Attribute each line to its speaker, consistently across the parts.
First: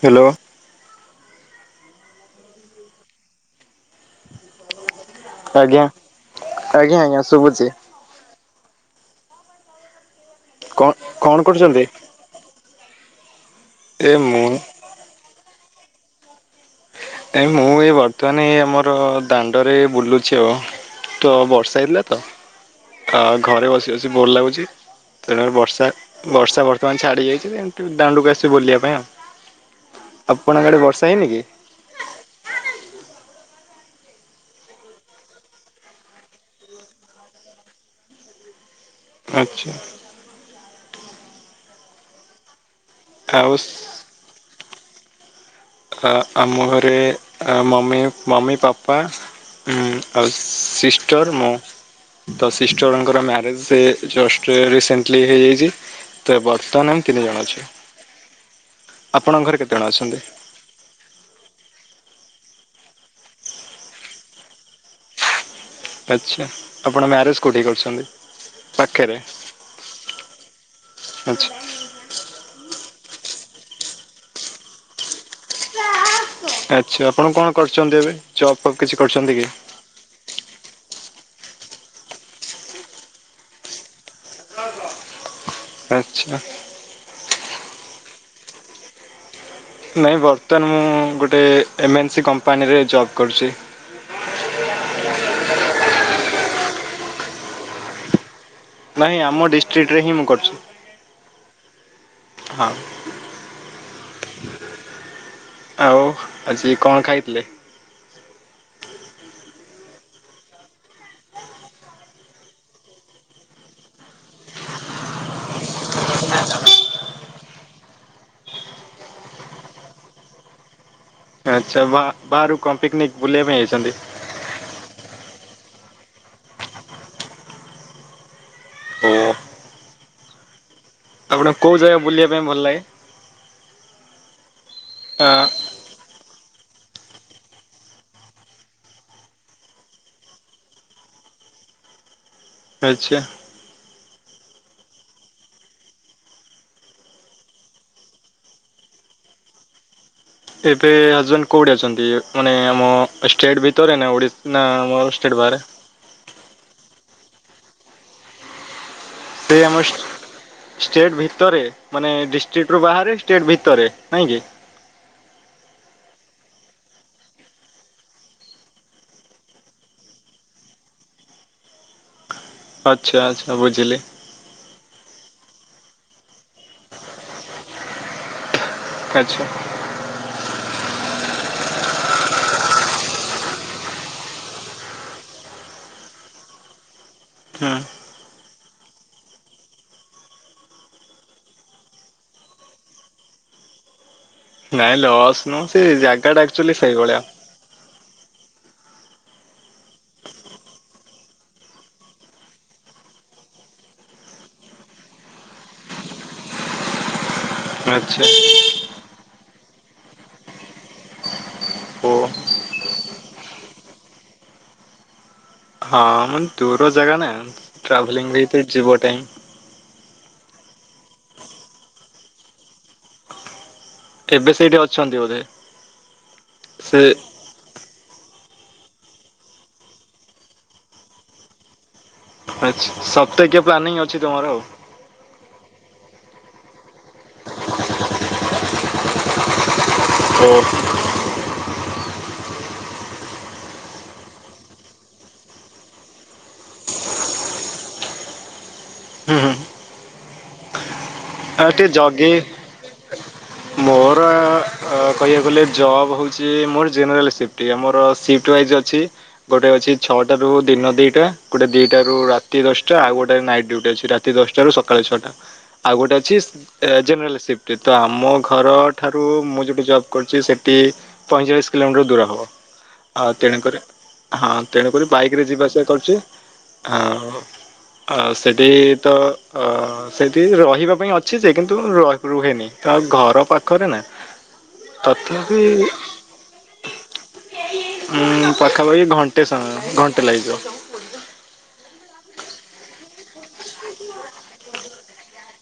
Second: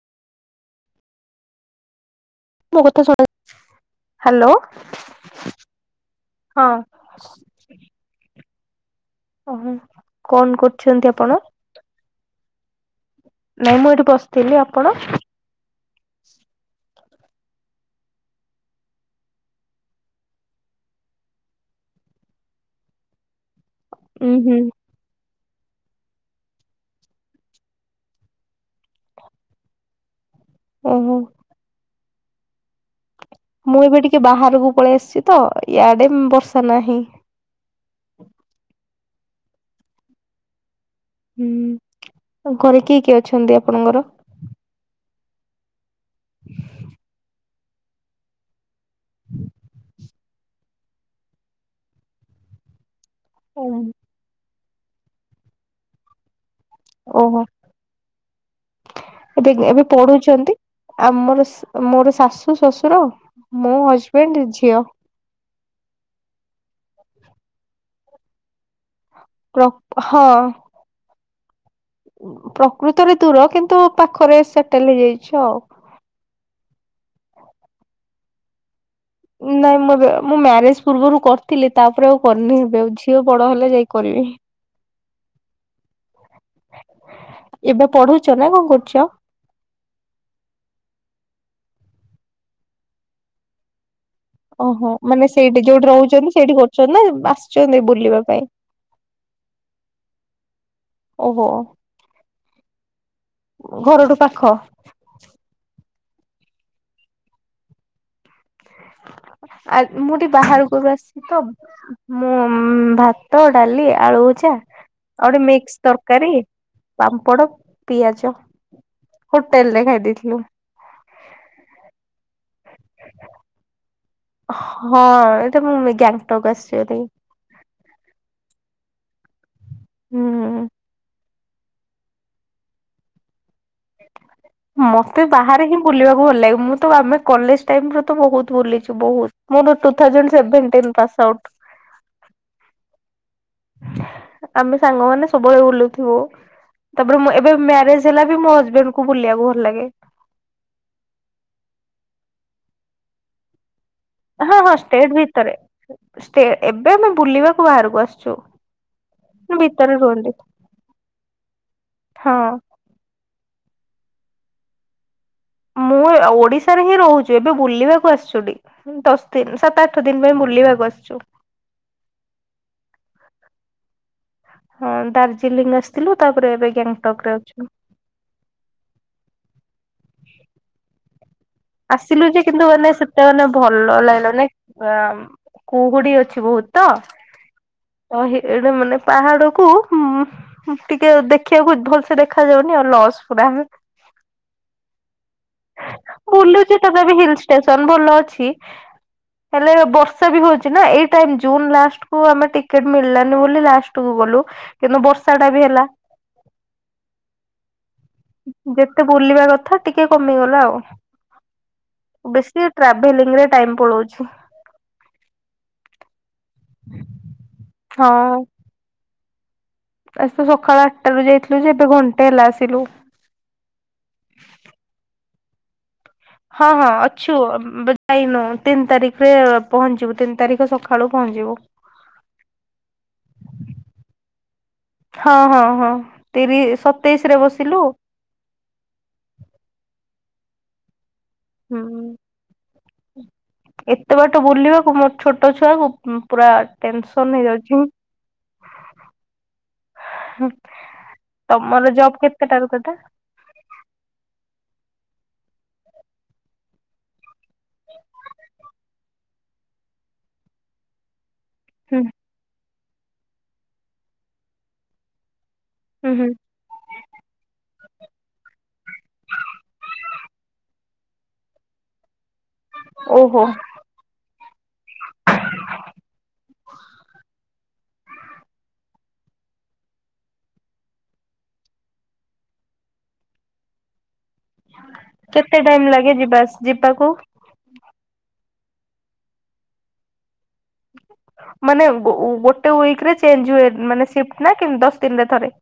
Speaker 1: Hello
Speaker 2: ମୋ କଥା ଶୁଣ, ହାଲୋ
Speaker 1: ଆଜ୍ଞା, ଆଜ୍ଞା ଆଜ୍ଞା ଶୁବୁଚି।
Speaker 2: ଓହୋ କଣ କରୁଛନ୍ତି ଆପଣ।
Speaker 1: ଛନ୍ତି
Speaker 2: ନାଇଁ ମୁଁ ଏଠି ବସିଥିଲି ଆପଣ?
Speaker 1: କାଇଁ ମୁଁ ଏଇ ବର୍ତ୍ତମାନ ଏଇ ଆମର ଦାଣ୍ଡରେ ବୁଲୁଚି ଆଉ ତ ବର୍ଷା ହେଇଥିଲା ତ ଘରେ ବସି ବସି
Speaker 2: ଉଁ
Speaker 1: ବୋର
Speaker 2: ହୁଁ।
Speaker 1: ଲାଗୁଚି। ତେଣୁ ବର୍ଷା ବର୍ଷା ବର୍ତ୍ତମାନ ଛାଡି ଯାଇଛି ଏମିତି ଦାଣ୍ଡୁକୁ ଆସିଛି ବୁଲିବା ପାଇଁ ଆଉ। ଆପଣଙ୍କ ଆଡେ ବର୍ଷା
Speaker 2: ଓହୋ
Speaker 1: ହେଇନି କି?
Speaker 2: ମୁଁ ଏବେ ଟିକେ ବାହାରକୁ ପଳେଇ ଆସିଛି ତ ଇଆଡେ ବର୍ଷା ନାହିଁ।
Speaker 1: ଆଚ୍ଛା
Speaker 2: ହୁଁ ଆଉ ଘରେ କିଏ କିଏ
Speaker 1: ଆଉ
Speaker 2: ଅଛନ୍ତି ଆପଣଙ୍କର।
Speaker 1: ହଁ ଆମ ଘରେ ଅ ମମି ମମି ପାପା ଉଁ ଆଉ ସିଷ୍ଟର ମୁଁ ତ ସିଷ୍ଟରଙ୍କ ମ୍ୟାରେଜ ଜଷ୍ଟ ରିସେଣ୍ଟଲି ହେଇଯାଇଛି। ତ ବର୍ତ୍ତମାନ ଆମେ ତିନି
Speaker 2: ଓହୋ
Speaker 1: ଜଣ ଅଛୁ ଆପଣଙ୍କ ଘରେ କେତେଜଣ ଅଛନ୍ତି।
Speaker 2: ଆଉ ମୋର ମୋର ଶାଶୁ ଶ୍ୱଶୁର ମୋ ହଜବେଣ୍ଡ ଝିଅ।
Speaker 1: ଆଛା ତ ଆପଣ ମ୍ୟାରେଜ କୋଉଠି କରିଛନ୍ତି ପାଖରେ।
Speaker 2: କ ହଁ
Speaker 1: ଆଚ୍ଛା
Speaker 2: ପ୍ରକୃତରେ ଦୂର କିନ୍ତୁ ପାଖରେ ସେଟେଲ ହେଇଯାଇଛି ଆଉ
Speaker 1: ଆଛା ଆପଣ କଣ କରୁଛନ୍ତି ଏବେ ଜବ ଫବ କିଛି କରିଛନ୍ତି କି?
Speaker 2: ନାଇଁ ମୁଁ ଏବେ ମୁଁ ମ୍ୟାରେଜ ପୂର୍ବରୁ କରିଥିଲି ତାପରେ ଆଉ କରିନି ଏବେ ଆଉ ଝିଅ ବଡ ହେଲେ ଯାଇ କରିବି।
Speaker 1: [inaudible] ଆଚ୍ଛା
Speaker 2: ଏବେ ପଢୁଛ ନା କଣ କରୁଚ।
Speaker 1: ନାଇଁ ବର୍ତ୍ତମାନ ମୁଁ ଗୋଟେ ଏମ୍ଏନ୍ ସି କମ୍ପାନୀରେ ଜବ୍ କରୁଛି।
Speaker 2: ଓହୋ ମାନେ ସେଇଠି ଯୋଉଠି ରହୁଛନ୍ତି ସେଇଠି କରୁଛନ୍ତି ନା ଆସିଛନ୍ତି ବୁଲିବା ପାଇଁ
Speaker 1: ନାହିଁ ଆମ ଡିଷ୍ଟ୍ରିକ୍ଟରେ ହିଁ ମୁଁ କରୁଛି
Speaker 2: ଓହୋ
Speaker 1: ହଁ
Speaker 2: ଘରଠୁ ପାଖ
Speaker 1: ଆଉ ଆଜି କଣ ଖାଇଥିଲେ ହୁଁ
Speaker 2: ଆ ମୁଁ ଟିକି ବାହାରକୁ ଏବେ ଆସିଛି ତ ମୁଁ ଭାତ, ଡାଲି, ଆଳୁଭଜା। ଆଉଗୋଟେ ମିକ୍ସ ତରକାରୀ, ପାମ୍ପଡ, ପିଆଜ। ହୋଟେଲ ରେ ଖାଇ ଦେଇଇଥିଲୁ।
Speaker 1: ଆଚ୍ଛା ବା ବାହାରୁ କଣ ପିକନିକ୍ ବୁଲିବା ପାଇଁ ଯାଇଛନ୍ତି?
Speaker 2: ହଁ, ଏଇଠି ମୁଁ ଗ୍ୟାଙ୍ଗଟକ୍ ଆସିଛି ଭାରି।
Speaker 1: ଓ
Speaker 2: ହୁଁ।
Speaker 1: ଆପଣଙ୍କୁ କୋଉ ଜାଗା ବୁଲିବା ପାଇଁ ଭଲ ଲାଗେ?
Speaker 2: ହଁ, ମତେ
Speaker 1: ଆଁ,
Speaker 2: ବାହାରେ ହିଁ ବୁଲିବାକୁ ଭଲ ଲାଗେ। ମୁଁ ତ ଆମେ କଲେଜ୍ ଟାଇମ୍ ରେ ତ ବୋହୁତ୍ ବୁଲିଛୁ ବୋହୁତ୍। ମୁଁ ତ two thousand seventeen pass. Out.
Speaker 1: ଆଚ୍ଛା।
Speaker 2: ଆମେ ସାଙ୍ଗମାନେ ସବୁବେଳେ ବୁଲୁଥିବୁ। ତାପରେ ମୁଁ ଏବେ ମ୍ୟାରେଜ୍ ହେଲା ବି ମୋ ହଜବେଣ୍ଡ ଙ୍କୁ ବୁଲିବାକୁ ଭଲ ଲାଗେ।
Speaker 1: ଏବେ ହଜବେଣ୍ଡ କୋଉଠି ଅଛନ୍ତି ମାନେ ଆମ ଷ୍ଟେଟ୍ ଭିତରେ ନା ଓଡିଶା
Speaker 2: ହଁ ହଁ, ଷ୍ଟେଟ୍ ଭିତରେ। ଷ୍ଟେ ଏବେ ଆମେ ବୁଲିବାକୁ ବାହାରକୁ ଆସିଛୁ।
Speaker 1: ସେ ଆମ
Speaker 2: ଭିତରେ ରୁହନ୍ତି
Speaker 1: ଷ୍ଟେଟ୍ ଭିତରେ ମାନେ
Speaker 2: ହଁ।
Speaker 1: ଡିଷ୍ଟ୍ରିକ୍ଟ ରୁ ବାହାରେ ଷ୍ଟେଟ୍ ଭିତରେ ନାଇଁକି
Speaker 2: ମୁଁ ଓଡିଶାରେ ହିଁ ରହୁଛି, ଏବେ ବୁଲିବାକୁ ଆସିଛୁ ଟିକେ। ଦଶ ଦିନ, ସାତ, ଆଠ ଦିନ ପାଇଁ ବୁଲିବାକୁ ଆସିଛୁ।
Speaker 1: ଆଚ୍ଛା ଆଚ୍ଛା, ବୁଝିଲି।
Speaker 2: ହଁ, ଦାର୍ଜିଲିଂ ଆସିଥିଲୁ। ତାପରେ ଏବେ ଗ୍ୟାଙ୍ଗଟକ୍ ରେ ଅଛୁ।
Speaker 1: ଆଚ୍ଛା।
Speaker 2: ଆସିଲୁ ଯେ କିନ୍ତୁ ମାନେ ସେତେ ମାନେ ଭଲ ଲାଗିଲାନି। କୁହୁଡ଼ି ଅଛି ବହୁତ ତ।
Speaker 1: ହୁଁ।
Speaker 2: ଏଇଠି ମାନେ ପାହାଡ କୁ ଟିକେ ଦେଖିବାକୁ ଭଲସେ ଦେଖା ଯାଉନି ଆଉ, ଲସ୍ ପୁରା।
Speaker 1: ନାଇଁ ଲସ୍ ନୁହଁ, ସେ ଯା
Speaker 2: ବୁଲୁଛି ତଥାପି ହିଲ୍ ଷ୍ଟେସନ୍ ଭଲ ଅଛି। ହେଲେ ବର୍ଷା ବି ହଉଛି ନା, ଏଇ ଟାଇମ୍ ଜୁନ ଲାଷ୍ଟ କୁ ଆମେ ଟିକେଟ ମିଳିଲାନି ବୋଲି ଲାଷ୍ଟ କୁ ଗଲୁ, କିନ୍ତୁ ବର୍ଷା ଟା ବି ହେଲା।
Speaker 1: [unintelligible] ଆଚ୍ଛା
Speaker 2: ଯେତେ ବୁଲିବା କଥା ଟିକେ କମିଗଲା ଆଉ।
Speaker 1: ଓ
Speaker 2: ବେଶୀ ଟ୍ରାଭେଲିଂ ରେ ଟାଇମ୍ ପଳଉଛି।
Speaker 1: ହଁ, ମାନେ ଦୂର ଜାଗା ନା
Speaker 2: ହଁ
Speaker 1: ଟ୍ରାଭେଲିଂ ରେ ହିଁ ତ ଯିବ ଟାଇମ୍।
Speaker 2: କାଲି ତ ସକାଳ ଆଠଟା ରୁ ଯାଇଥିଲୁ ଯେ ଏବେ ଘଣ୍ଟାଏ ହେଲା ଆସିଲୁ।
Speaker 1: ଏବେ ସେଇଠି ଅଛନ୍ତି ବୋଧେ।
Speaker 2: ହଁ ହଁ,
Speaker 1: ସେ
Speaker 2: ଅଛୁ। ଆଇ ନୋ, ତିନି ତାରିଖରେ ପହଞ୍ଚିବୁ ତିନି ତାରିଖ ସଖାଳୁ ପହଞ୍ଚିଯିବୁ।
Speaker 1: ଆଚ୍ଛା, ସପ୍ତାହେକା ପ୍ଲାନିଂ ଅଛି ତମର ଆଉ।
Speaker 2: ହଁ ହଁ ହଁ, ତିରିଶ, ସତେଇଶ ରେ ବସିଲୁ।
Speaker 1: ହ
Speaker 2: ହୁଁ। ଏତେ ବାଟ ବୁଲିବାକୁ ମୋର ଛୋଟ ଛୁଆକୁ ପୁରା ଟେନସନ୍ ହେଇଯାଉଛି।
Speaker 1: ହୁଁ ହୁଁ
Speaker 2: ହୁଁ,
Speaker 1: ଆଉ ଟିକେ
Speaker 2: ତମର ଜବ୍
Speaker 1: ଜଗି
Speaker 2: କେତେଟାରୁ କେଟା?
Speaker 1: ମୋର ଅ ଅ କହିଆକୁ ଗଲେ ଜବ୍ ହୋଉଛି ମୋର ଜେନେରାଲ ସିପ୍ଟି, ଆମର ସିପ୍ଟ୍ ୱାଇଜ୍ ଅଛି। ଗୋଟେ ଅଛି ଛଅଟା ରୁ ଦିନ ଦିଟା। ଗୋଟେ
Speaker 2: ହୁଁ
Speaker 1: ଦିଟାରୁ ରାତି ଦଶଟା ଆଉ ଗୋଟେ ନାଇଟ୍ ଡ୍ୟୁଟି ଅଛି ରାତି ଦଶଟାରୁ ସକାଳ ଛଅଟା ଆଉ
Speaker 2: ହୁଁ
Speaker 1: ଗୋଟେ
Speaker 2: ହୁଁ
Speaker 1: ଏ ଜେନରାଲ ସିପ୍ଟି, ତ ଆମ ଘର ଠାରୁ ମୁଁ ଯୋଉଠି ଜବ୍ କରୁଛି ସେଟି ପଇଁଚାଳିଶ୍ କିଲୋମିଟର ଦୂର ହବ ଆ
Speaker 2: ଓହୋ
Speaker 1: ତେଣୁ କରେ। ହଁଅଁ ତେଣୁକରି ବାଇକରେ ଯିବା ଆସିଆ କରୁଚି। ଆଉ ଆ ସେଟି ତ ଅ ସେଠି ରହିବା ପାଇଁ ଅ ଛି ଯେ କିନ୍ତୁ ର ରୁହେନି, ତ ଆଉ ଘର ପାଖରେ ନା।
Speaker 2: କେତେ
Speaker 1: ତଥାପି
Speaker 2: ଟାଇମ୍ ଲାଗେ ଯିବା ଆସ୍ ଯିବାକୁ?
Speaker 1: ମୁଁଉଁ ପାଖାପାଖି ଘଣ୍ଟେ ସଅ ଘଣ୍ଟେ ଲାଗିଯିବ।
Speaker 2: ମାନେ ଗୋ ଉ ଗୋଟେ ୱିକରେ ଚେଞ୍ଜ ହୁଏ, ମାନେ ସିପ୍ଟ ନା କିନ୍ ଦଶ ଦିନରେ ଥରେ।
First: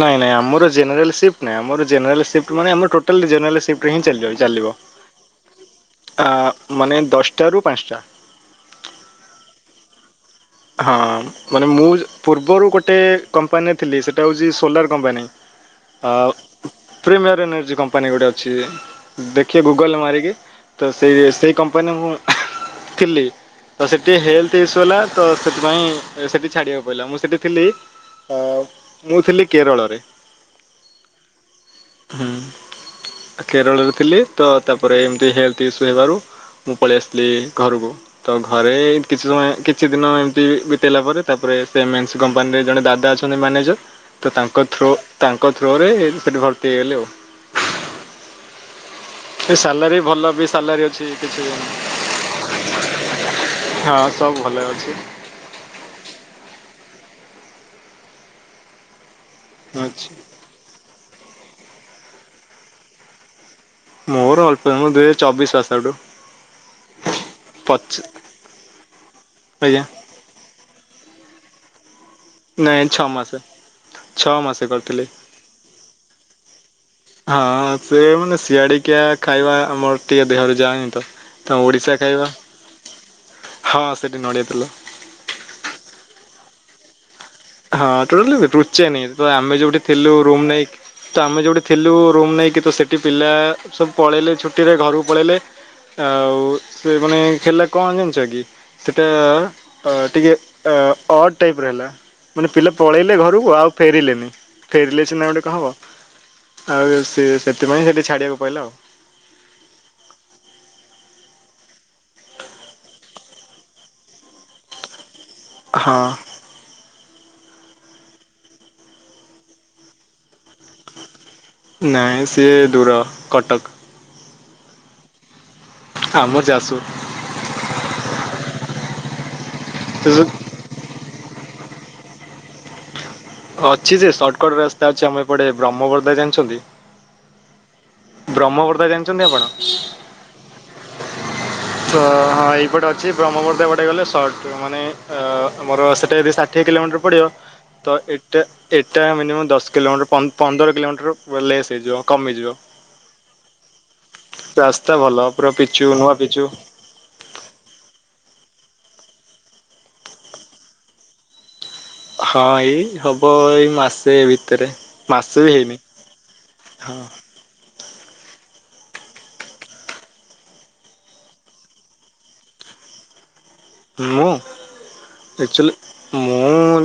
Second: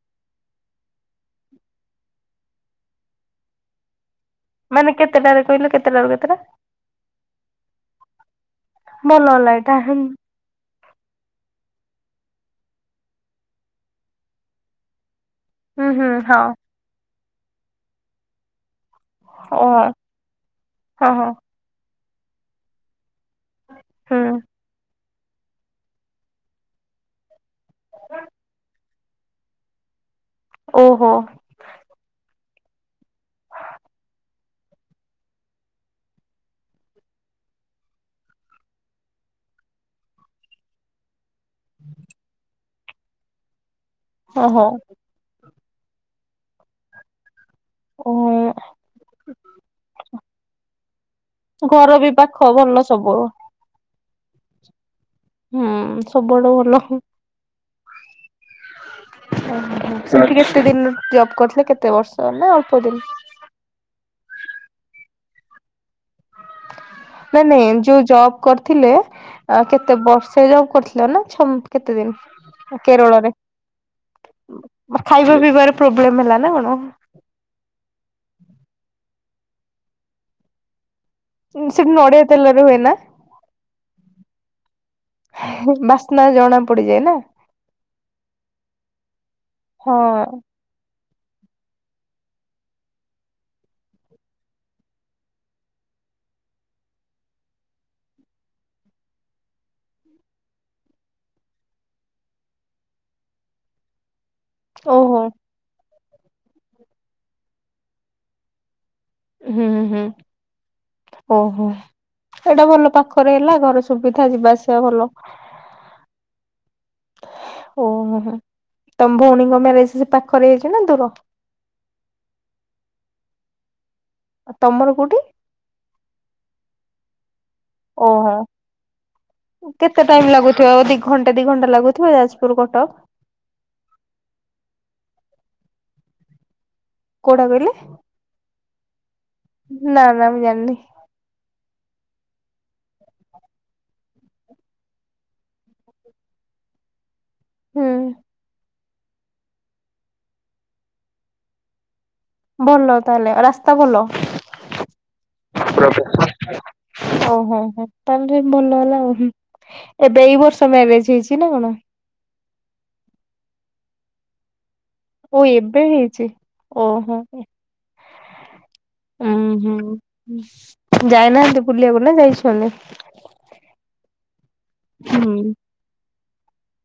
Speaker 1: ନାଇଁ ନାଇଁ ଆମର ଜେନେରାଲ ସିପ୍ଟ ନାଇଁ ଆମର ଜେରାଲ ସିପ୍ଟ ମାନେ ଆମର ଟୋଟାଲି ଜେରାଲ ସି ପ୍ଟ ହିଁ ଚାଲିବ ଚାଲିବ।
Speaker 2: ମାନେ କେତେଟାରେ କହିଲେ କେତେଟାରୁ
Speaker 1: ଆ
Speaker 2: କେତେଟା
Speaker 1: ମାନେ ଦଶଟାରୁ ପାଁସଟା।
Speaker 2: ଭଲ ହେଲା ଏଇଟା ହେଇ।
Speaker 1: ହଁଅ, ମାନେ ମୁଁଜ୍ ପୂର୍ବରୁ ଗୋଟେ କମ୍ପାନୀରେ ଥିଲି। ସେଟା ହୋଉଛି ସୋଲାର କମ୍ପାନୀ।
Speaker 2: ହୁଁ
Speaker 1: ଆ
Speaker 2: ହଁ
Speaker 1: ପ୍ରିମିଅର୍ ଏନର୍ଜି କମ୍ପାନୀ ଗୋଟେ ଅଛି। ଦେଖିଏ
Speaker 2: ଓ ହଁ
Speaker 1: ଗୁଗଲରେ ମାରିକି ତ ସେଇ
Speaker 2: ହଁ
Speaker 1: ସେଇ କମ୍ପାନୀରେ ମୁଁ ଥିଲି। ତ ସେଠି
Speaker 2: ହୁଁ।
Speaker 1: ହେଲଥ୍ ଇସ୍ୟୁ ହେଲା ତ ସେଥିପାଇଁ ସେଟି ଛାଡିଆକୁ ପଇଲା। ମୁଁ ସେଟି ଥିଲି। ଅ ମୁଁ ଥିଲି କେରଳରେ।
Speaker 2: ଓହୋ!
Speaker 1: ହୁଁଉଁ। କେରଳରେ ଥିଲି ତ ତାପରେ ଏମତି ହେଲଥ୍ ଇସ୍ୟୁ ହେବାରୁ ମୁଁ ପଳେଇ ଆସଥିଲି ଘରୁକୁ, ତ ଘରେ କିଛି ସମୟ କି ଛି ଦିନ ଏମତି ବିିତେଇଲା ପରେ ତାପରେ ସେ ମେନସ୍ କମ୍ପାନୀରେ ଜଣେ ଦାଦା ଅଛନ୍ତି ମ୍ୟାନେଜର୍ ତ
Speaker 2: ଓହୋ
Speaker 1: ତାଙ୍କ ଥ୍ରୋ ତାଙ୍କ ଥ୍ରୋରେ ସେଟି ଭର୍ତ୍ତି ହେଇଗଲି ଆଉ।
Speaker 2: ଓଁ ହ।
Speaker 1: ସୈ ସାଲାରୀ ଭଲ ବି ସାଲାରୀ ଅଛି କିଛି
Speaker 2: ଘର ବି ପାଖ ଭଲ ସବୁ।
Speaker 1: ହଁଅଁ ସବୁ ଭଲେ ଅଛି।
Speaker 2: ହୁଁଉଁ, ସବୁଆଡୁ ଭଲ ହୁଁ। ଓହୋ। ହୋ,
Speaker 1: ଅଛି
Speaker 2: ସେଠି କେତେ ଦିନ୍ ଜବ୍ କରଥିଲେ କେତେ ବର୍ଷ? ନା ଅଳ୍ପ ଦିନ୍।
Speaker 1: ମୋର ଅଳ୍ପ ମୁଁ ଦୁଇ ହଜା ଚବିଶ୍ ପାସ୍ ଆଉଟୁ।
Speaker 2: ନାଇଁ ନାଇଁ ଯୋଉ ଜବ୍ କରଥିଲେ,
Speaker 1: ଆଜ୍ଞା
Speaker 2: କେତେ ବର୍ଷେ ଜବ୍ କରଥିଲେ? [unintelligible] ଛମ୍ କେତେ ଦିନ୍
Speaker 1: ନାଇଁ ଛଅ ମାସ
Speaker 2: କେରଳରେ
Speaker 1: ଛଅ ମାସ କରିଥିଲି।
Speaker 2: ଖାଇବା ପିଇବାର ପ୍ରୋବ୍ଲେମ୍ ହେଲା ନା ଗଣ?
Speaker 1: ହଁ ହଁ ସେ ମାନେ ସିଆଡିକିଆ ଖାଇବା ଆମର ଟିକେ ଦେହରେ ଯାଏନି ତ। ତ
Speaker 2: ସେଠି
Speaker 1: ଓଡ଼ିଶା
Speaker 2: ନଡିଆ
Speaker 1: ଖାଇବା
Speaker 2: ତେଲରେ ହୁଏ ନା
Speaker 1: ହଁ ସେଟି ନଡ଼ିଆତେଲ।
Speaker 2: ହେ ଏ ବାସ୍ନା ଜଣା ପଡିଯାଏ ନା।
Speaker 1: ହଁ ଟୋଟାଲିବେ ରୁଚେନି ତ ଆମେ ଯୋଉଠି
Speaker 2: ହଁ
Speaker 1: ଥିଲୁ ରୁମ୍ ନେଇକି ତ ଆମେ ଯୋଉଟି ଥିଲୁ ରୁମ୍ ନେଇକି ତ ସେଟି ପିଲା ସବୁ ପଳେଇଲେ ଛୁଟିରେ ଘରୁକୁ ପଳେଇଲେ। ଆଉ ସେ ମାନେ ହେଲା କଣ ଜାଣିଚ କି? ସେଟା ଅ ଟିକେ ଅ ଅଡ୍ ଟାଇପ୍ ର ହେଲା। ମାନେ ପିଲା ପଳେଇଲେ ଘରୁକୁ ଆଉ ଫେରିଲେନି, ଫେରିଲେ
Speaker 2: ଓହୋ
Speaker 1: ସିନା ଗୋଟେ କଁ ହବ? ଆଉ ସିଏ ସେଥିପାଇଁ ସେଟି ଛାଡିଆକୁ ପଇଲା ଆଉ।
Speaker 2: ହୁଁ ହୁଁ। ଓହୋ ଏଇଟା ଭଲ ପାଖରେ ହେଲା ଘର ସୁବିଧା ଯିବା ଆସିବା ଭଲ।
Speaker 1: ହଁ।
Speaker 2: ଓହୋ ତମ ଭଉଣୀଙ୍କ ମ୍ୟାରେଜ୍ ସେ ପାଖରେ ହେଇଚି ନା ଦୂର?
Speaker 1: ନାଇଁ ସିଏ ଦୂର କଟକ୍।
Speaker 2: ଆଉ ତମର କୋଉଠି?
Speaker 1: ଆମର ଜାସପୁର୍।
Speaker 2: ଓହୋ କେତେ ଟାଇମ୍ ଲାଗୁ ଥୁବ ଦି ଘଣ୍ଟା ଦି ଘଣ୍ଟା ଲାଗୁଥୁବ ଯାଜପୁର ରୁ କଟକ?
Speaker 1: ଅଛି ଯେ ସର୍ଟକଟ୍ ରାସ୍ତା ଅଛି ଆମ ଏପଟେ ବ୍ରହ୍ମବର୍ଦା ଜାଣିଛନ୍ତି?
Speaker 2: କୋଉଟା କହିଲେ
Speaker 1: ବ୍ରହ୍ମବର୍ଦା ଜାଣିଛନ୍ତି ଆପଣ?
Speaker 2: ନା ନା ମୁଁ ଜାଣିନି
Speaker 1: ତ ହଁ ଏଇପଟେ ଅଛି ବ୍ରହ୍ମବର୍ଦା ଏବାଟେ ଗଲେ ସର୍ଟ ମାନେ ଅ ଆମର ସେଟା କେତେ ଷା ଦି କିଲୋମିଟର ପଡିବ। ତ
Speaker 2: ହୁଁ
Speaker 1: ଏଟା ଏଟା ମିନିମମ୍ ଦଶ କିଲୋମିଟର ପନ୍ଦର କିଲୋମିଟର ୱେ ଲେସ୍ ହେଇଯିବ। କମିଯିବ
Speaker 2: ଭଲ ତାହେଲେ ରାସ୍ତା ଭଲ
Speaker 1: ରାସ୍ତା ଭଲ ପୁରା ପିଚୁ ନୂଆ ପିଚୁ।
Speaker 2: ଓହୋ ହୋ ତାହେଲେ ଭଲ ହେଲା ଆଉ ହୁଁ। ଏବେ ଏଇ ବର୍ଷ ମ୍ୟାରେଜ ହେଇଛି ନା କଣ?
Speaker 1: ହଁ ଏଇ ହବ ଏଇ ମାସେ ଭିତେରେ।
Speaker 2: ଓ ଏବେ ହେଇଛି ଓହୋ ଏ ଉଁ ହୁଁ ହୁଁ। ଯାଇନାହାନ୍ତି ବୁଲିଆକୁ ନା ଯାଇଛନି?
Speaker 1: ମୁଁ
Speaker 2: ହୁଁ
Speaker 1: ଏକ୍ଚୁଲି ମୁଁ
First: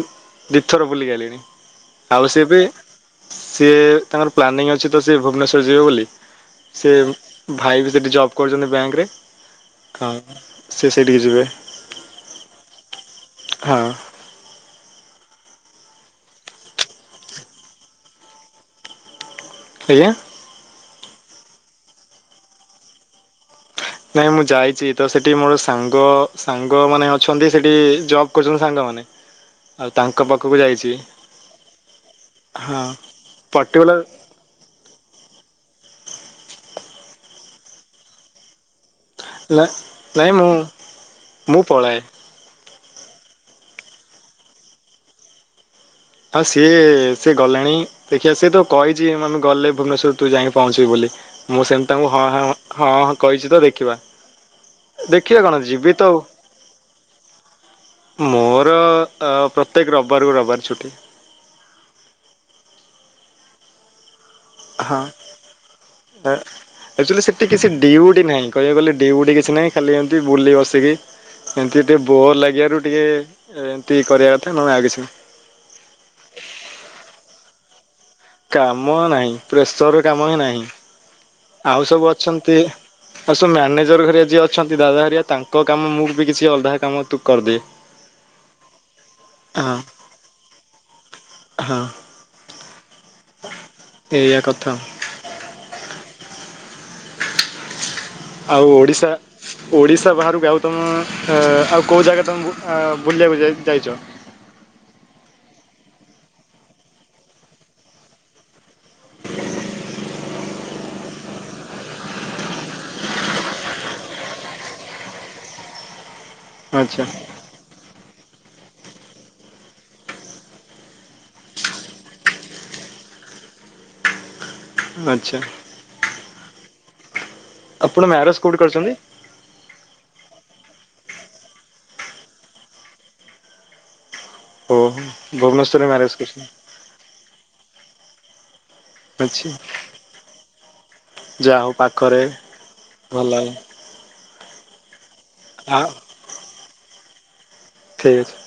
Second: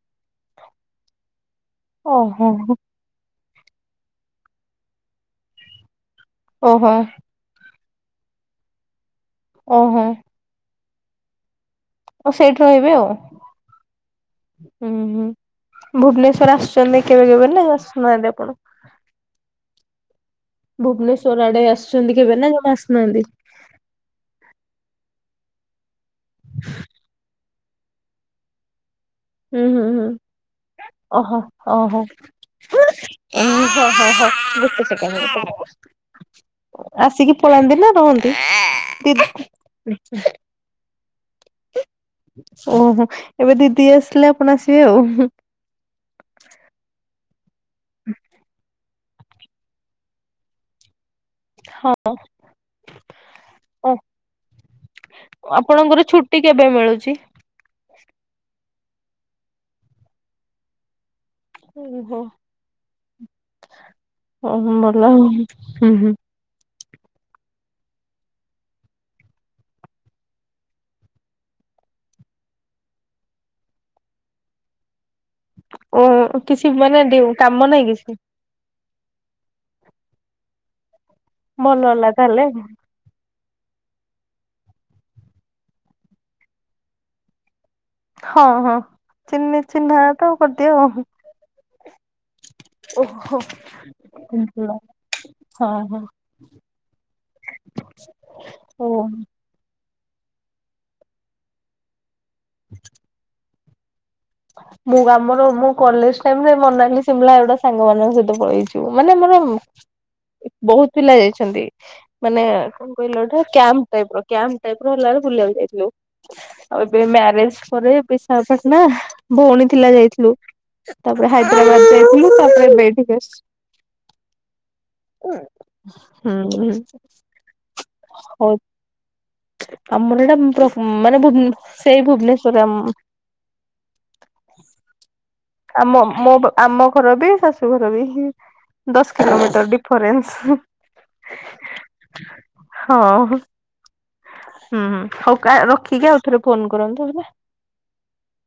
Speaker 1: ଦିଇଥର ବୁଲିକି ଆଇଲିଣି ଆଉ ସିଏ
Speaker 2: ଓହୋ
Speaker 1: ବି ସିଏ ତାଙ୍କର ପ୍ଲାନିଂ ଅଛି ତ ସିଏ ଭୁବନେଶ୍ୱର ଯିବେ ବୋଲି
Speaker 2: ଓହୋ
Speaker 1: ସିଏ ଭାଇ ବି ସେଠି ଜବ୍ କରୁଚନ୍ତି ବ୍ୟାଙ୍କ ରେ।
Speaker 2: ଓହୋ।
Speaker 1: ସିଏ ସେଇଠିକି ଯିବେ।
Speaker 2: ଓ ସେଇଠି ରହିବେ ଆଉ।
Speaker 1: ହଁ
Speaker 2: ହୁଁ ହୁଁ ଭୁବନେଶ୍ଵର ଆସୁଛନ୍ତି କେବେ କେବେ ନା ଆସୁନାହାନ୍ତି ଆପଣ?
Speaker 1: ଆଜ୍ଞା।
Speaker 2: ଭୁବନେଶ୍ଵର ଆଡେ ଆସୁଛନ୍ତି କେବେ ନା ଜମା ଆସୁନାହାନ୍ତି?
Speaker 1: ନାଇଁ ମୁଁ ଯାଇଛି ତ ସେଠି ମୋର ସାଙ୍ଗ ସାଙ୍ଗ ମାନେ ଅଛନ୍ତି। ସେଠି ଜବ୍ କରୁଛନ୍ତି ସାଙ୍ଗମାନେ।
Speaker 2: ହୁଁ ହୁଁ
Speaker 1: ଆଉ
Speaker 2: ହୁଁ
Speaker 1: ତାଙ୍କ ପାକୁକୁ ଯା
Speaker 2: ଓହୋ ଓ ହୋ
Speaker 1: ହଁ
Speaker 2: ଗୋଟେ ସେକେଣ୍ଡ
Speaker 1: ପର୍ଟିକୁଲାର
Speaker 2: ଗୋଟେ ସେକେଣ୍ଡ। ଆସିକି ପଳାନ୍ତି ନା ରହନ୍ତି ନା ରହନ୍ତି ଦିଦ
Speaker 1: ନା ନାଇଁ ମୁଁ ମୁଁ ପଳାଏ।
Speaker 2: ଓହୋ ଏବେ ଦିଦି ଆସିଲେ ଆପଣ ଆସିବେ ଆଉ।
Speaker 1: ହଁ ସିଏ ସିଏ ଗଲେଣି ଦେଖିବା ସେତ କହି ଚି ମାନେ ଗଲେ ଭୁବନେଶ୍ୱର ତୁ ଯାଇଁକି ପହଞ୍ଚିବୁ ବୋଲି। ମୁଁ ସେମିତି ତାଙ୍କୁ ହଁ ହାଁ ହଁ ହଁ ହଁ କହିଚି ତ
Speaker 2: ଓ
Speaker 1: ଦେଖିବା। ଦେଖିବା କଣ
Speaker 2: ଆପଣଙ୍କର
Speaker 1: ଯିବେତ ଆଉ।
Speaker 2: ଛୁଟି କେବେ ମିଳୁଛି?
Speaker 1: ମୋର ପ୍ରତ୍ୟେକ ରବବାରକୁ ରବବାର ଛୁଟି
Speaker 2: ଓହୋ ଓହୋ ଭଲ ଆଉ ହୁଁ ହୁଁ।
Speaker 1: ତା ଆକ୍ଚୁଆଲି ସେଠି କିଛି ଡିଉଟି ନାହିଁ କହିବାକୁ ଗଲେ ଡିଉଟି କିଛି ନାହିଁ ଖାଲି ଏମିତି ବୁଲି ବସିକି ଏମତି ଟିକେ ବୋର ଲାଗିବାରୁ ଟିକେ ଏମିତି କରିବା କଥା ନହେ ଆଉ କିଛି ନୁହେଁ।
Speaker 2: ଓ କିଛି ମାନେ ଡିଉ କାମ ନାହିଁ କିଛି?
Speaker 1: କାମ ନାହିଁ ପ୍ରେସର ର କାମ ହିଁ ନାହିଁ,
Speaker 2: ଭଲ
Speaker 1: ଆଉ
Speaker 2: ହେଲା
Speaker 1: ସବୁ
Speaker 2: ତାହେଲେ
Speaker 1: ଅଛନ୍ତି। ଆଉ ସବୁ ମ୍ୟାନେଜର ହେରିଆ ଯିଏ ଅଛନ୍ତି ଦାଦା ହେରିଆ ତାଙ୍କ କାମ ମୁଁ ବି କିଛି ଅଧା କାମ ତୁ କରିଦିଏ। [unintelligible]
Speaker 2: ହଁ ହଁ ଚିହ୍ନି
Speaker 1: ହଁ
Speaker 2: ଚିହ୍ନା ତ କରିଦିଅ ଆଉ।
Speaker 1: ହଁ
Speaker 2: ଓହୋ
Speaker 1: ଏଇଆ କଥା
Speaker 2: [unintelligible] ହଁ ହଁ।
Speaker 1: ଆଉ
Speaker 2: ଓ
Speaker 1: ଓଡିଶା ଓଡିଶା ବାହାରକୁ ଆଉ ତମ ଆଉ କୋଉ ଜାଗା ତମକୁ ଆ ବୁଲିବାକୁ ବୁଲି ଯାଇଛ?
Speaker 2: ମୁଁ ଆମର ମୋ କଲେଜ ଟାଇମ ରେ ମନାଲି ସିମଳା ହେରିକା ସାଙ୍ଗ ମାନଙ୍କ ସହିତ ପଳେଇଆଇଛି। ମାନେ ମୋର ବହୁତ ପିଲା ଯାଇଛନ୍ତି। ମାନେ କଣ କହିଲ ଗୋଟାଏ କ୍ୟାମ୍ପ ଟାଇପ ର କ୍ୟାମ୍ପ ଟାଇପର ହେଲାବେଳେ ବୁଲିବାକୁ ଯାଇଥିଲୁ। ଆଉ
Speaker 1: ଆଚ୍ଛା
Speaker 2: ଏବେ ମ୍ୟାରେଜ ପରେ ବିଶାଖାପଟଣା। ଭଉଣୀ ଥିଲା ଯାଇଥିଲୁ ତାପରେ ହାଇଦ୍ରାବାଦ ଯାଇଥିଲୁ ତାପରେ ଏବେ ଏଇଠି କି ଆସିଛୁ।
Speaker 1: ଆଚ୍ଛା।
Speaker 2: ହୁଁ ହୁଁ।
Speaker 1: ଆପଣ ମ୍ୟାରେଜ କୋଉଠି କରିଛନ୍ତି?
Speaker 2: ଆମର ଏଇଟା ମାନେ ଭୁବ ସେଇ ଭୁବନେଶ୍ୱର ଉଁ।
Speaker 1: ଓହୋ। ଭୁବନେଶ୍ୱରରେ
Speaker 2: ଆମ
Speaker 1: ମ୍ୟାରେଜ
Speaker 2: ମୋ
Speaker 1: କରିଛନ୍ତି।
Speaker 2: ଆମ ଘର ବି ଶାଶୁ ଘର ବି। ଦଶ
Speaker 1: ଅଛି
Speaker 2: କିଲୋମିଟର ଡିଫରେନ୍ସ
Speaker 1: ଯାହା ହଉ ପାଖରେ ଭଲ
Speaker 2: ହଁ।
Speaker 1: ହେଲା
Speaker 2: ହୁଁଁ ହଉ ରଖିକି ଆଉ ଥରେ ଫୋନ କରନ୍ତୁ ହେଲା।
Speaker 1: ଠିକ୍ ଅଛି।